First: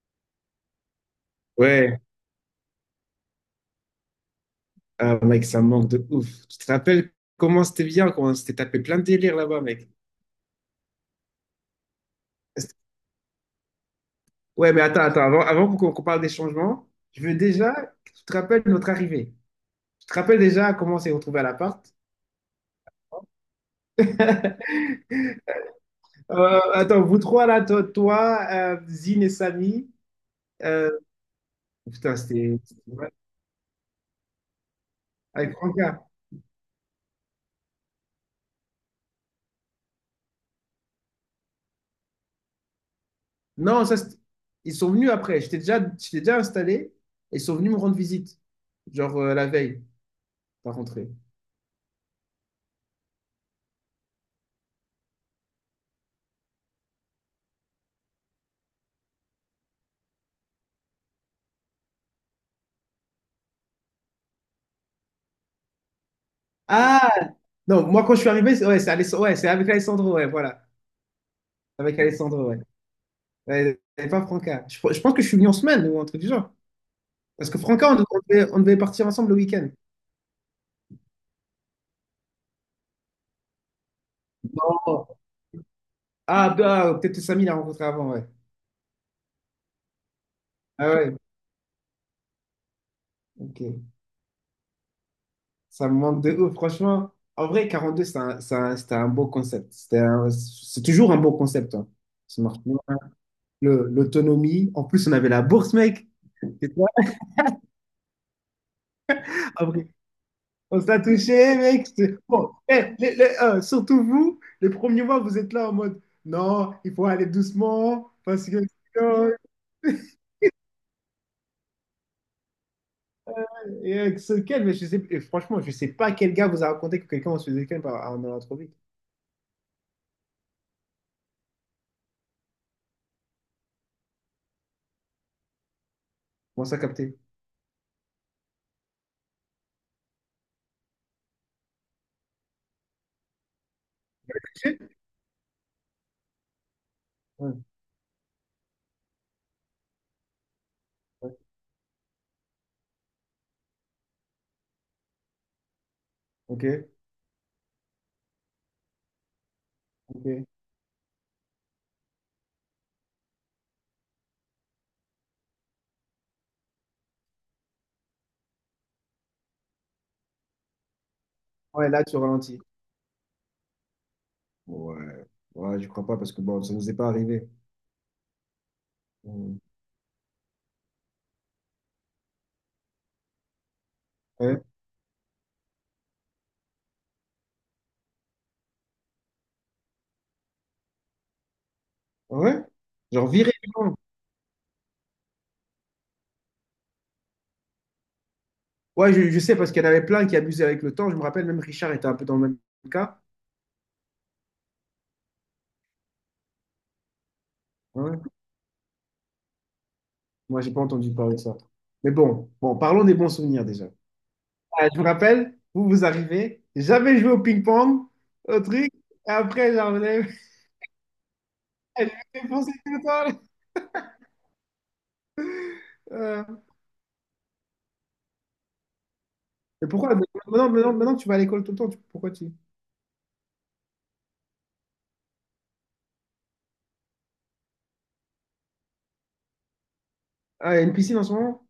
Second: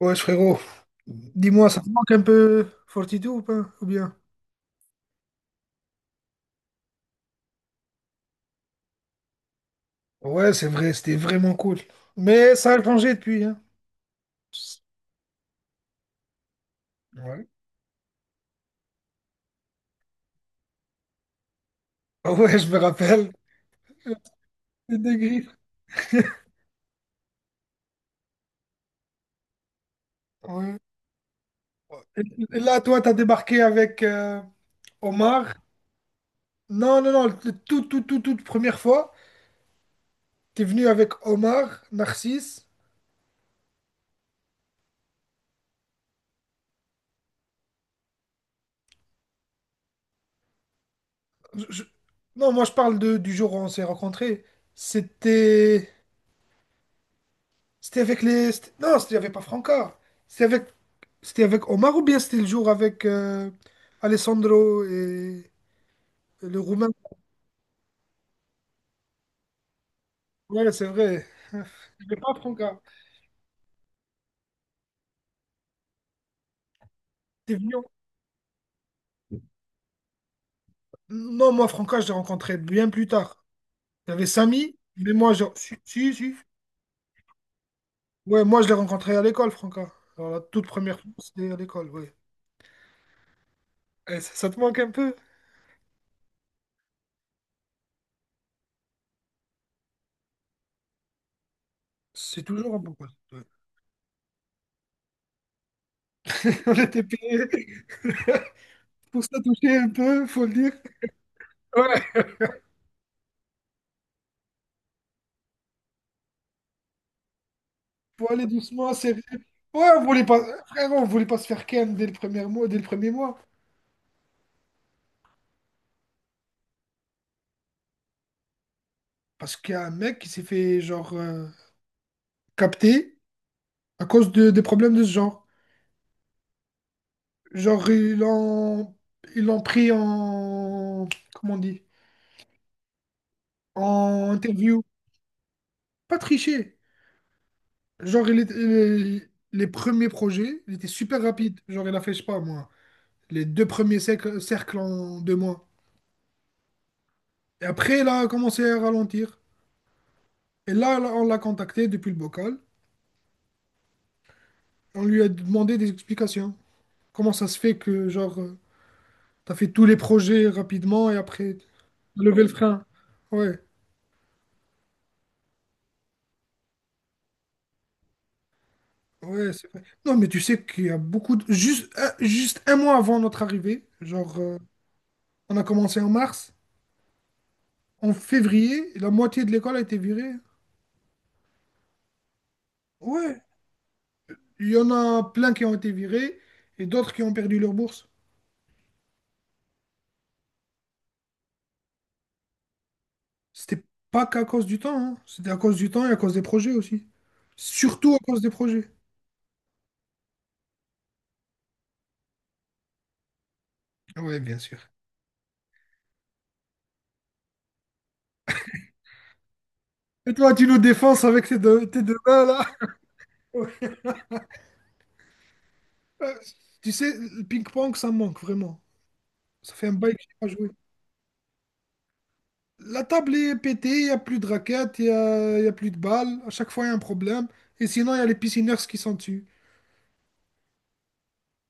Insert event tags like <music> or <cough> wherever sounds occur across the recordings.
Ouais, frérot, dis-moi, ça te Ouais, manque un peu Fortitude ou pas? Ou bien? ah, mec, ça me manque de ouf. Tu te rappelles comment c'était bien, comment on s'était tapé plein de délires là-bas, mec. Ouais, c'est vrai, c'était vraiment cool. Mais ça a changé depuis, hein. Ouais, mais attends, avant qu'on parle des changements, je veux Ouais. déjà que tu te rappelles notre arrivée. Tu te rappelles déjà comment on s'est retrouvés à l'appart? Ah ouais, je me rappelle. <laughs> Les deux griffes. Attends, vous trois là, toi, Zine et Samy. Ouais. euh, Putain, Et là, toi, t'as débarqué avec Omar. avec Franca. Non, non, non, toute première fois, t'es venu avec Omar, Narcisse. Non, ils sont venus après. J'étais déjà installé et ils sont venus me rendre visite, genre la veille, pas rentré. Je- je- Non, moi, je parle de, du jour où on s'est rencontrés. C'était. C'était avec les. Non, il n'y avait pas Franca. C'était avec. C'était avec Omar ou bien c'était le jour avec Alessandro et le Roumain? Ah! Non, moi, quand je suis arrivé, c'est ouais, c'est ouais, c'est avec Alessandro, ouais, voilà. Ouais, c'est vrai. <laughs> Avec Je l'ai pas Alessandro, ouais. Franca. Ouais, et pas Franca. Je pense que je suis venu en semaine ou un truc du genre. Parce T'es que venu. Franca, on devait partir ensemble le week-end. Non, moi, Franca, je l'ai rencontré bien plus tard. Il y avait Samy, Non. mais moi. Si, si, si. Ah, bah, peut-être que Samy l'a rencontré avant, ouais. Ouais, moi, je l'ai rencontré à l'école, Franca. Alors, la toute Ah première fois, ouais, c'était à l'école, ouais. ok. Eh, ça te manque un peu? Ça me manque de ouf, franchement. En vrai, 42, c'était un beau concept. C'est toujours un beau concept, hein. C'est Smart. toujours un bon pote, ouais. L'autonomie. En plus, on avait la bourse, mec. <laughs> On C'est était payé pour se ça. toucher un peu, faut le dire. On se l'a touché, mec. Ouais, Bon, eh, surtout vous, les premiers mois, vous êtes là en mode, non, il faut aller doucement, faut aller parce que <laughs> doucement, sérieux. sinon, Ouais, on voulait pas. Frère, on voulait pas se faire ken dès le premier mois, dès le premier mois. et avec ce calme, mais je sais, et franchement, je sais pas quel gars vous a raconté que quelqu'un se faisait calme en allant trop vite. Parce qu'il y a un mec qui s'est fait genre capter à cause de, des problèmes de ce genre. Comment ça capter? Genre, ils l'ont pris en. Comment on dit? En interview. Pas triché. Ouais, Genre, les premiers projets, il était super ouais. rapide. Genre, il a fait, je sais pas moi, les deux premiers cercles en deux mois. Ok, Et après, il a commencé à ralentir. ok. Et là, on l'a contacté depuis le bocal. On lui a demandé des explications. Comment ça se fait que, genre, t'as fait tous les projets rapidement et après. Ouais, là, tu Lever le ralentis. frein. Ouais, Ouais, ouais, je crois pas parce que bon, ça nous est pas arrivé. ouais, Mm. c'est vrai. Non, mais tu sais qu'il y a beaucoup de. Juste, juste un mois avant notre arrivée, genre, Ouais, on a commencé en mars, en février, la moitié de l'école a été virée. ouais. Genre Ouais, virer du camp. il y en a plein qui ont été virés et d'autres qui ont perdu leur bourse. Ouais, je sais parce qu'il y en avait plein qui abusaient avec le temps. Je me rappelle, même Richard était un peu dans le même cas. C'était pas qu'à cause du temps, hein. C'était à cause du temps et à cause des projets aussi. Surtout à Ouais. cause des projets. Moi, j'ai pas entendu parler de ça. Mais bon, parlons des bons souvenirs déjà. Ouais, bien sûr. Ah, je vous rappelle, vous vous arrivez, j'avais joué au ping-pong, au truc, et après, genre, Et <laughs> toi, tu nous défenses avec tes deux, tes elle deux m'a mains, là? défoncé <laughs> tout le temps. Ouais. Euh, Euh, Tu sais, le ping-pong, ça me manque vraiment. Ça fait mais un bail pourquoi? que je n'ai pas joué. Maintenant, tu vas à l'école tout le temps. Pourquoi tu... La table est pétée, il n'y a plus de raquettes, il n'y a plus de balles. À chaque fois, il y a un problème. Et sinon, il y a les piscineurs qui sont dessus. Ah, il y a une piscine en ce moment?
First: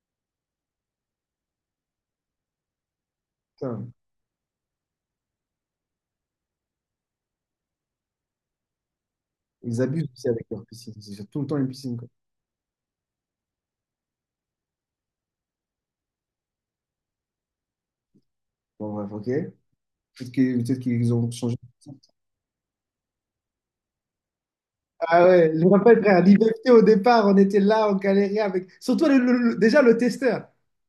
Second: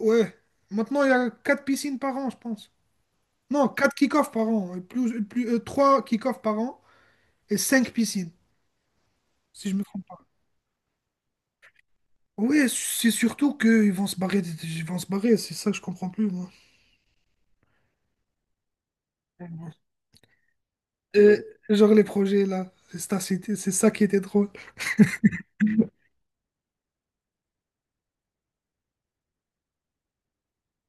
Ouais. Maintenant, il y a 4 piscines par an, je pense. Non, Putain, 4 kick-offs par an. Et plus, 3 kick-offs par an et cinq piscines, si je ils me trompe abusent pas. aussi avec leur piscine. C'est tout le temps une piscine, quoi. Oui, c'est surtout qu'ils vont se barrer. Ils vont se barrer, c'est ça que je comprends plus, moi. Bon, bref, ok. Peut-être peut-être qu'ils ont Et, changé. genre les projets, là. C'est ça, c'est ça qui était drôle. Ah ouais, je me rappelle, frère, l'IVFT, au départ, on était là, on galérait avec... Surtout déjà le testeur.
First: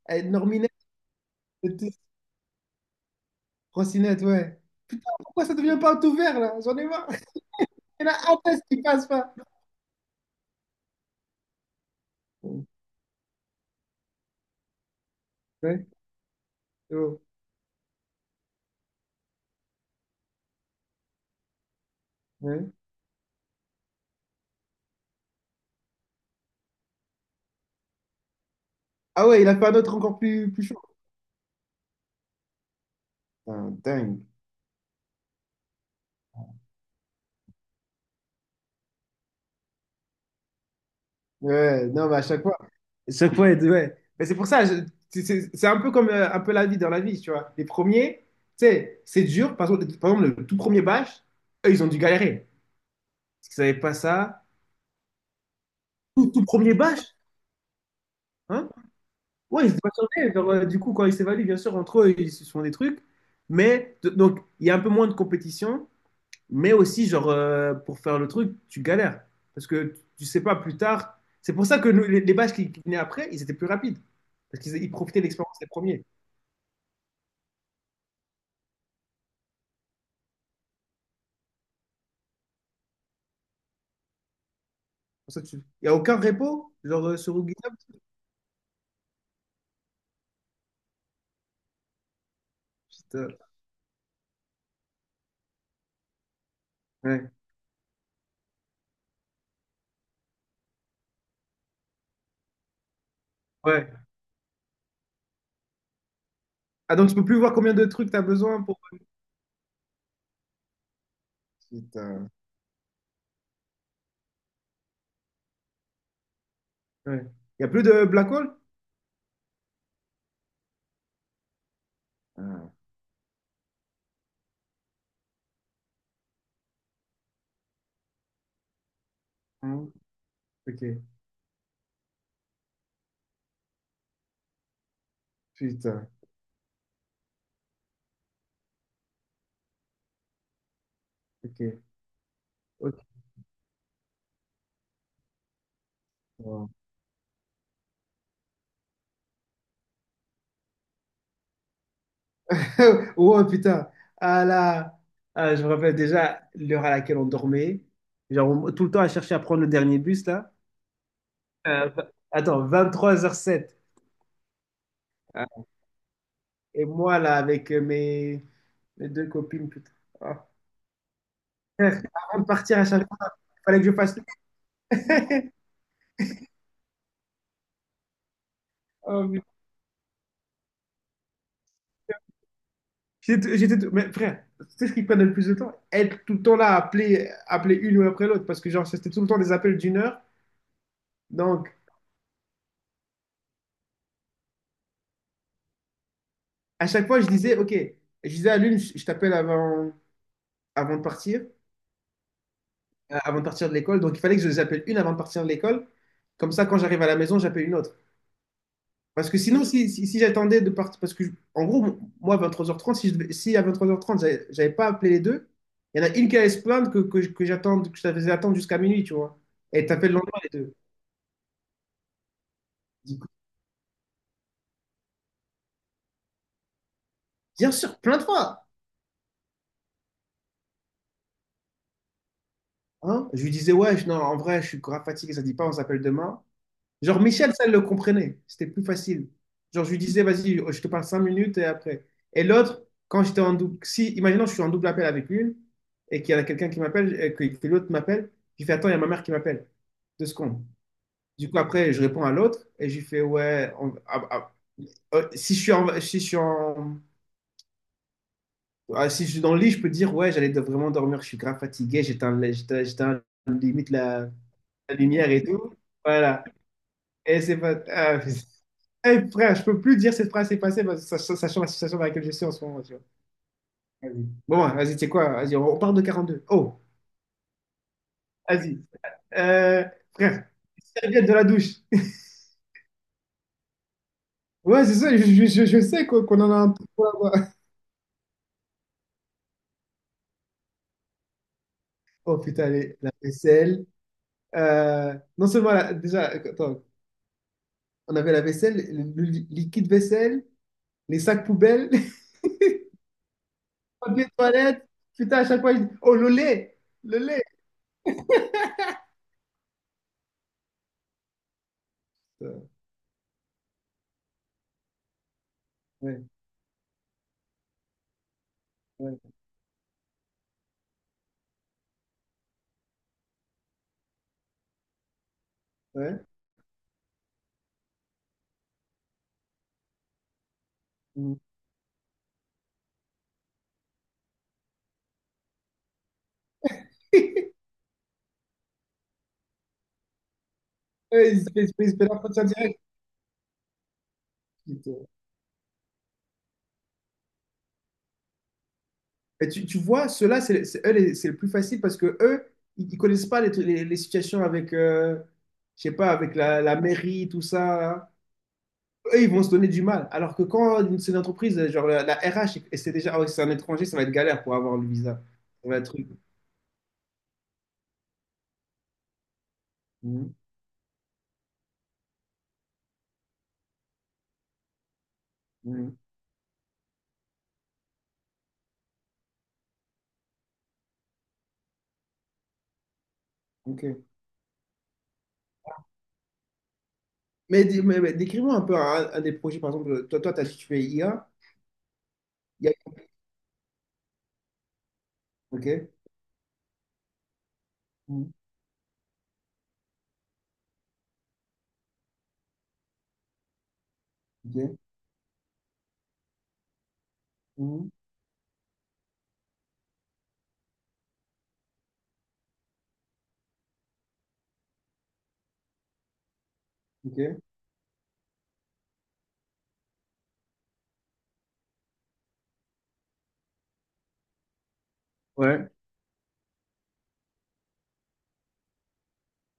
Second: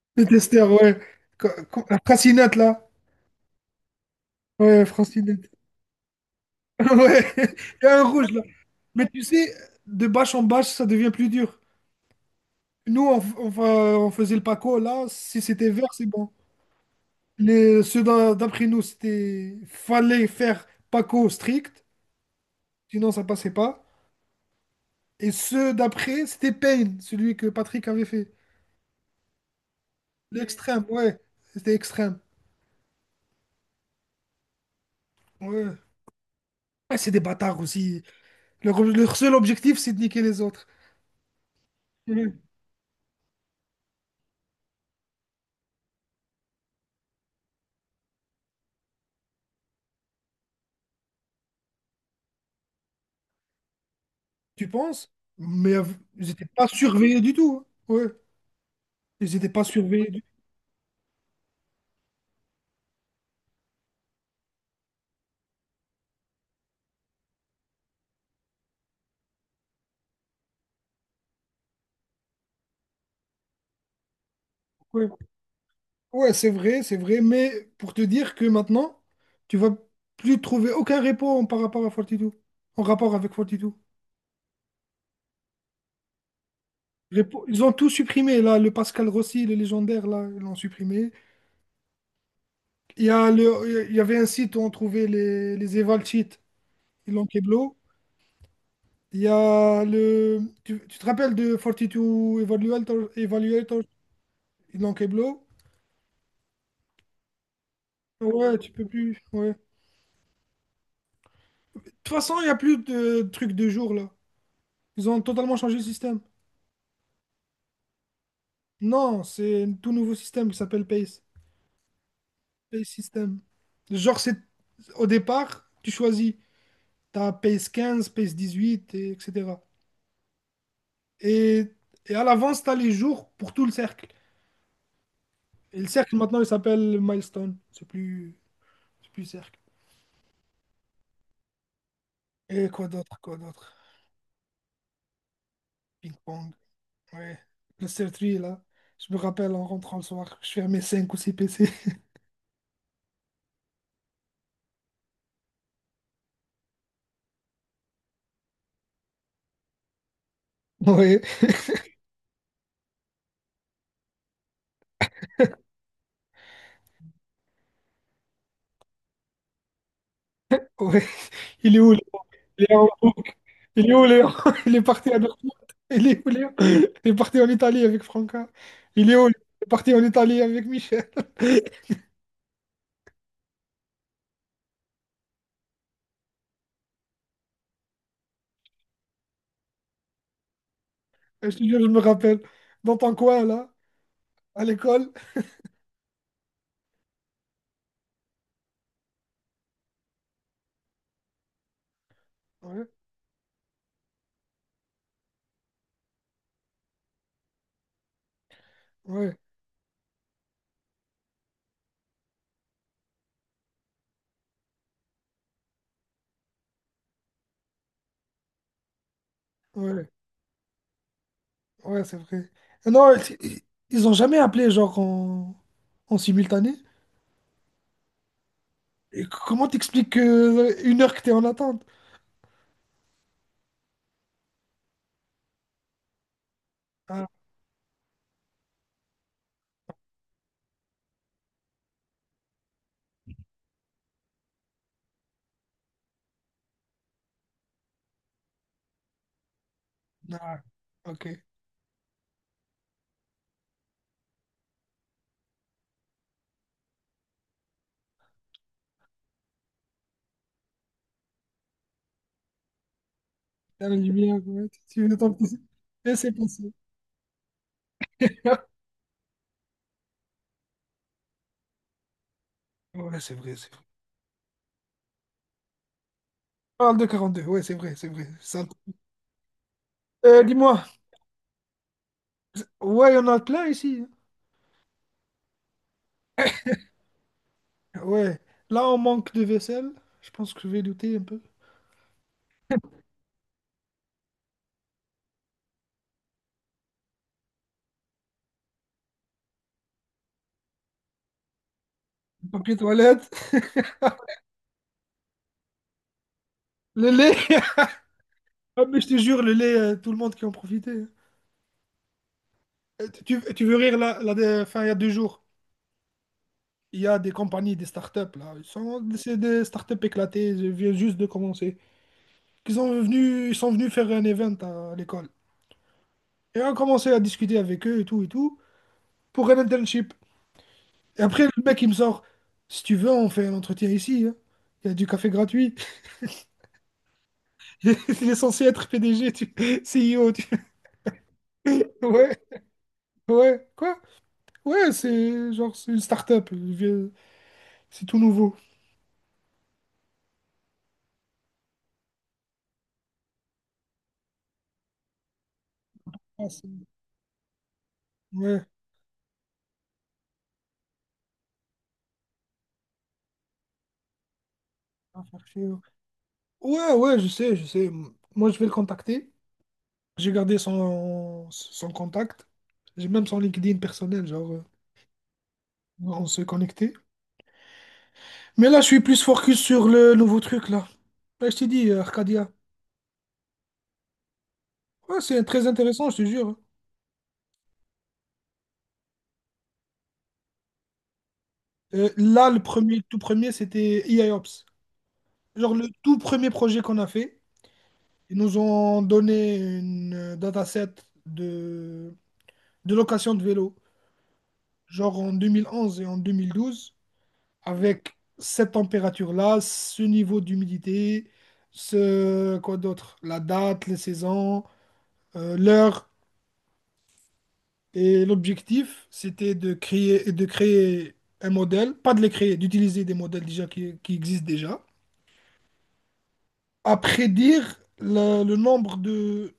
Eh, Les Norminet, testeurs, ouais. Francinette, là. Trottinette, ouais. Ouais, Pourquoi Francinette. ça devient pas tout vert, là? J'en <laughs> ai marre. Ouais. <laughs> Il y a un Il y en rouge, a un test qui passe mais tu pas. sais, de bâche en bâche, ça devient plus dur. Nous, on, f- on fa- on faisait le Paco, là, si c'était vert, Ouais, c'est bon. c'est bon. Ceux d'après nous, c'était. Fallait faire Paco strict, Ouais. sinon ça passait pas. Et ceux d'après, c'était Payne, celui que Patrick avait fait. Ah ouais, il a fait un autre encore plus, plus chaud. L'extrême, ouais. C'était extrême. Putain, dingue. Ouais. Ouais, c'est des bâtards aussi. Leur seul objectif, c'est de niquer les autres. Ouais, non, mais à Ouais. chaque fois. À chaque fois, ouais. Mais c'est pour ça, c'est un peu comme un peu la vie dans la vie, tu vois. Les premiers, tu sais, c'est dur. Par exemple, le tout premier bâche, eux, ils ont dû galérer. Parce qu'ils savaient pas ça. Tu penses? Mais ils Tout, tout n'étaient pas premier bâche, surveillés du tout, hein. Ouais. hein? Ils n'étaient pas Ouais, ils se surveillés du tout, bachaient. Genre, du coup, quand ils s'évaluent, bien sûr, entre eux, ils se font des trucs. Mais, donc, il y a un peu moins de compétition. Mais aussi, genre, pour faire le truc, tu galères. Parce que tu sais pas plus tard. C'est pour ça que nous, les batchs qui venaient après, ils étaient plus rapides. Parce qu'ils ouais. profitaient de l'expérience des premiers. Ouais, c'est vrai, mais pour te dire que maintenant, tu vas plus trouver aucun repo par rapport à Fortitude, en rapport avec Fortitude. Pour ça, tu... Il n'y a aucun repo, genre, sur Ils ont GitHub. tout supprimé, là, le Pascal Rossi, le légendaire, là, ils l'ont supprimé. Putain. Il y avait un site où on trouvait les Eval Cheats, ils l'ont Ouais. keblo. Il y a le, tu te rappelles de Fortitude Evaluator, Ouais. ils l'ont keblo. Ah, donc tu peux plus voir combien de trucs tu as Ouais, besoin tu pour. peux plus, ouais. De toute Putain. façon, il n'y a plus de trucs de jour, là. Ils ont totalement changé le système. Ouais. Il n'y a plus de black hole? Non, c'est un tout nouveau système qui s'appelle PACE. Ah. PACE System. Genre, c'est au départ, tu choisis. Tu as PACE 15, PACE 18, et etc. Hein. Ok. Et, et à l'avance, tu as les jours pour tout le cercle. Et le Putain. cercle, maintenant, il s'appelle Milestone. C'est plus cercle. Ok. Et quoi Ok. d'autre, quoi d'autre? Ping-pong. Wow. Ouais. Le circuit là. Je me rappelle en rentrant le soir, je fermais 5 ou 6 PC. <laughs> <laughs> Oh putain, à la... ah, je me rappelle déjà l'heure à laquelle on dormait. Genre, tout le temps à chercher à prendre le dernier bus, là. Ouais, Euh, v- attends, 23h07. Et moi, là, avec mes deux copines, putain. Ah. ouais. Il est où? Frère, avant de partir à Léo, chaque fois, il fallait que il je est où fasse. Léon? <laughs> Il est parti à <laughs> Dortmund. Il est où Léon? Il est parti en Italie avec Franca. Il est Oh, où? Il putain. est parti en Italie avec Michel. <laughs> Mais frère, tu sais ce qui prenait le plus de temps? Être tout le temps là, à appeler une ou après l'autre. Parce que, genre, c'était tout le temps des appels d'une heure. Je te Donc, jure, je me rappelle. Dans ton coin, là, à l'école. à chaque fois, je disais, OK, je disais à l'une, je t'appelle avant. avant de partir, Ouais, avant de partir de l'école. Donc, il fallait que je les appelle une avant de partir de l'école. Comme ça, quand j'arrive à la maison, j'appelle une autre. Parce ouais, que sinon, si j'attendais de partir, parce que, en gros, moi, à 23h30, si, si à 23h30, j'avais pas appelé les deux, il y en a une qui allait se plaindre que j'attende, que je la faisais attendre jusqu'à minuit, tu vois. Et elle ouais, t'appelle le lendemain, les deux. ouais, c'est vrai. Je Non, dis, ils ils ont jamais appelé, genre, en simultané. bien sûr, plains-toi. Et comment t'expliques une heure que t'es en attente? Hein? Je lui disais, ouais, non, en vrai, je suis grave fatigué, ça dit pas, on s'appelle demain. Genre, Ah, Michel, ça, elle le comprenait. C'était plus facile. Genre, je lui disais, vas-y, oh, je te parle cinq minutes et après. Et l'autre, quand j'étais en double, si, imaginons, je suis en double appel avec une et qu'il y en a quelqu'un qui m'appelle et que l'autre m'appelle, j'ai fait attends, il y a ma mère qui m'appelle. Deux ah, secondes. ok. Du coup, après, je réponds à l'autre et j'ai fait ouais, ah, ah, si je suis en, si je suis en, ah, si je suis dans le lit, je peux dire, ouais, vraiment dormir, je suis grave fatigué, j'éteins T'as limite la lumière, ouais, la tu veux lumière ton et petit- tout. Et c'est Voilà. passé. Et c'est pas. Ah, putain. <laughs> Eh, frère, je peux plus dire cette phrase est passée, parce que sachant la situation dans laquelle je suis en ce moment, tu vois. Ouais, c'est vrai, c'est vrai. Vas-y. Bon, ouais, vas-y, tu sais quoi? Vas-y, on parle de 42. Oh, Parle de 42, ouais, c'est vrai, c'est vrai. Ça- vas-y. Euh, Euh, frère, dis-moi, serviette de la douche. <laughs> ouais, il y en a plein ici. Ouais, c'est ça, je sais qu'on en a un peu là-bas. Ouais, là, on manque de vaisselle. Je pense que je vais douter un peu. Oh putain, la vaisselle. Non seulement, déjà, attends, on avait la vaisselle, le liquide vaisselle, les sacs poubelles, <laughs> les Papier toilette, <laughs> toilette. Putain, à chaque fois, je dis, oh, le lait, le le lait. lait. Ah, mais je te jure, le lait, tout le monde qui en profitait, hein. Euh, Tu veux rire, là, enfin, il y a deux jours, Ouais, il y a des compagnies, des startups, là. Ouais, C'est des startups éclatées, je viens juste de commencer. Ils sont venus faire un event à l'école. ouais. Et on a commencé à discuter avec eux et tout pour un internship. Et Mm. après, le mec, il me sort, si tu veux, on fait un entretien ici, hein. Il y a du café gratuit. <laughs> <laughs> Il est censé être PDG. CEO. Ouais, ils <laughs> se fait Ouais, l'entretien direct. ouais, quoi? Ouais, c'est genre, c'est une start-up. C'est tout nouveau. Et tu vois, ceux-là, eux, c'est le plus facile parce que eux, ils connaissent pas les situations avec, je sais pas, avec Ah, la mairie, tout ça. Ouais, Eux, ils vont se donner du mal. Alors que quand c'est une entreprise, genre la RH, et c'est déjà, ah ouais, c'est un étranger, ça va être galère pour avoir le ça visa. va faire chier, Ça va ouais, être truc. ouais, ouais, je sais, je sais. Moi, je vais le contacter. J'ai Mhm, gardé son contact. J'ai même son LinkedIn personnel, genre, mhm, on s'est connecté. Mais là, je suis plus focus sur le nouveau truc, là. Ouais, je t'ai dit, Arcadia. ok. Ouais, c'est très intéressant, je te jure. Mais, décris-moi un peu un des projets, par exemple, toi, t'as dit que tu fais IA. Là, IA, le tout premier, c'était EIOps. ok. Genre le tout premier projet qu'on a fait, Mhm, ils nous ont donné une dataset de, de location de vélo, ok. genre en 2011 et en 2012, Mhm, avec cette température-là, ce niveau d'humidité, ce quoi d'autre, la date, les saisons, l'heure. ok. Et l'objectif, c'était de créer un modèle, pas de les créer, d'utiliser des modèles déjà qui existent déjà Ouais. à prédire le nombre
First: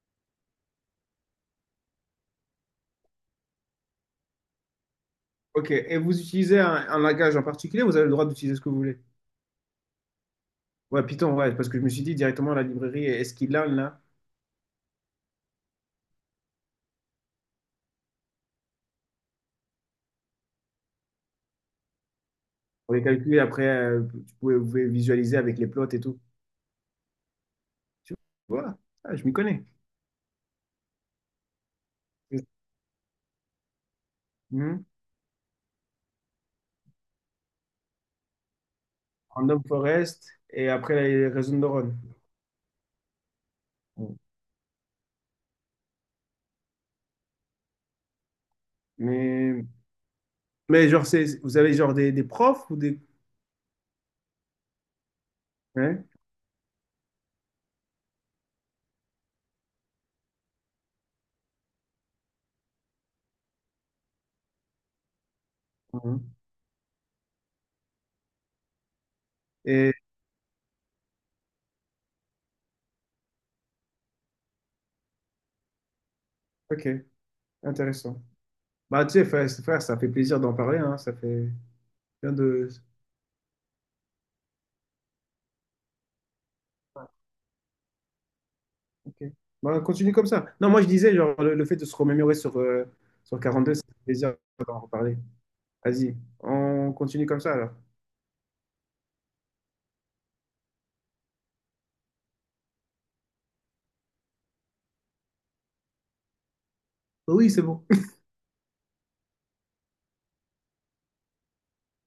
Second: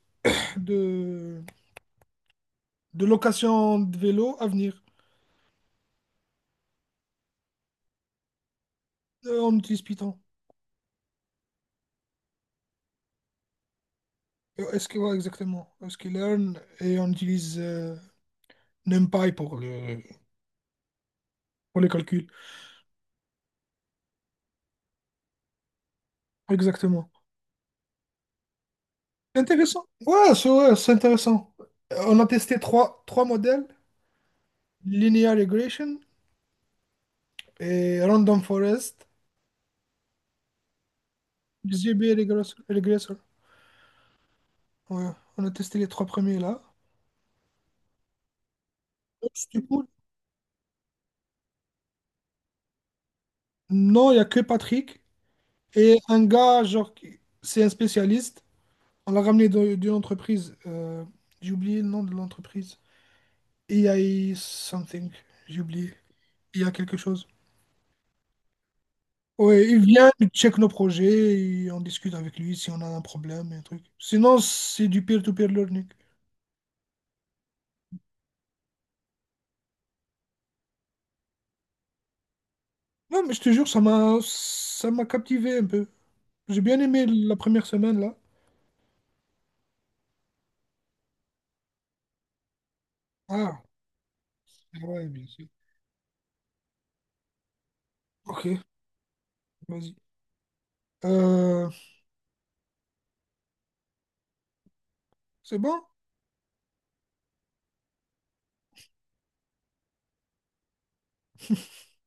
de, de locations de vélos à venir. Ok, et vous utilisez un langage en particulier, vous avez le droit d'utiliser ce que vous voulez. On utilise Python. Ouais, Python, ouais, parce que je me suis dit directement la librairie, est-ce qu'il a là? SQL exactement. Est-ce qu'il learn et on utilise NumPy pour les calculs. Pour les calculs, après, vous pouvez visualiser avec les plots et tout. Exactement. Tu vois, ah, je m'y connais. Intéressant. Ouais, c'est intéressant. On a testé trois modèles, Mhm. Linear Regression et Random Forest, Random forest et après les réseaux de neurones. XGB Regressor. Ouais, on a testé les trois premiers là. Oh, c'était Mais, cool. mais, genre, c'est, vous avez genre des profs ou des. Non, il n'y a que Patrick. Et Ouais. un gars, genre, c'est un spécialiste. On l'a ramené d'une entreprise. J'ai oublié le nom de l'entreprise. AI something. J'ai oublié. Mhm. Il y a quelque chose. Ouais, il Et, vient, il check nos projets, et on discute avec lui si on a un problème et un truc. Sinon, c'est du peer-to-peer learning. ok, intéressant. Bah, tu sais, frère, frère, ça fait plaisir d'en parler, hein, ça fait bien de. Non, mais je te jure, ça m'a captivé un peu. J'ai bien aimé la première semaine, là. Ok. Bah, continue comme ça. Non, moi je disais, genre, le fait de se remémorer sur, sur Ah, 42, c'est un plaisir d'en ouais, reparler. bien sûr. Vas-y, on continue comme ça alors. Ok, vas-y. Euh, c'est bon? Oui, c'est bon.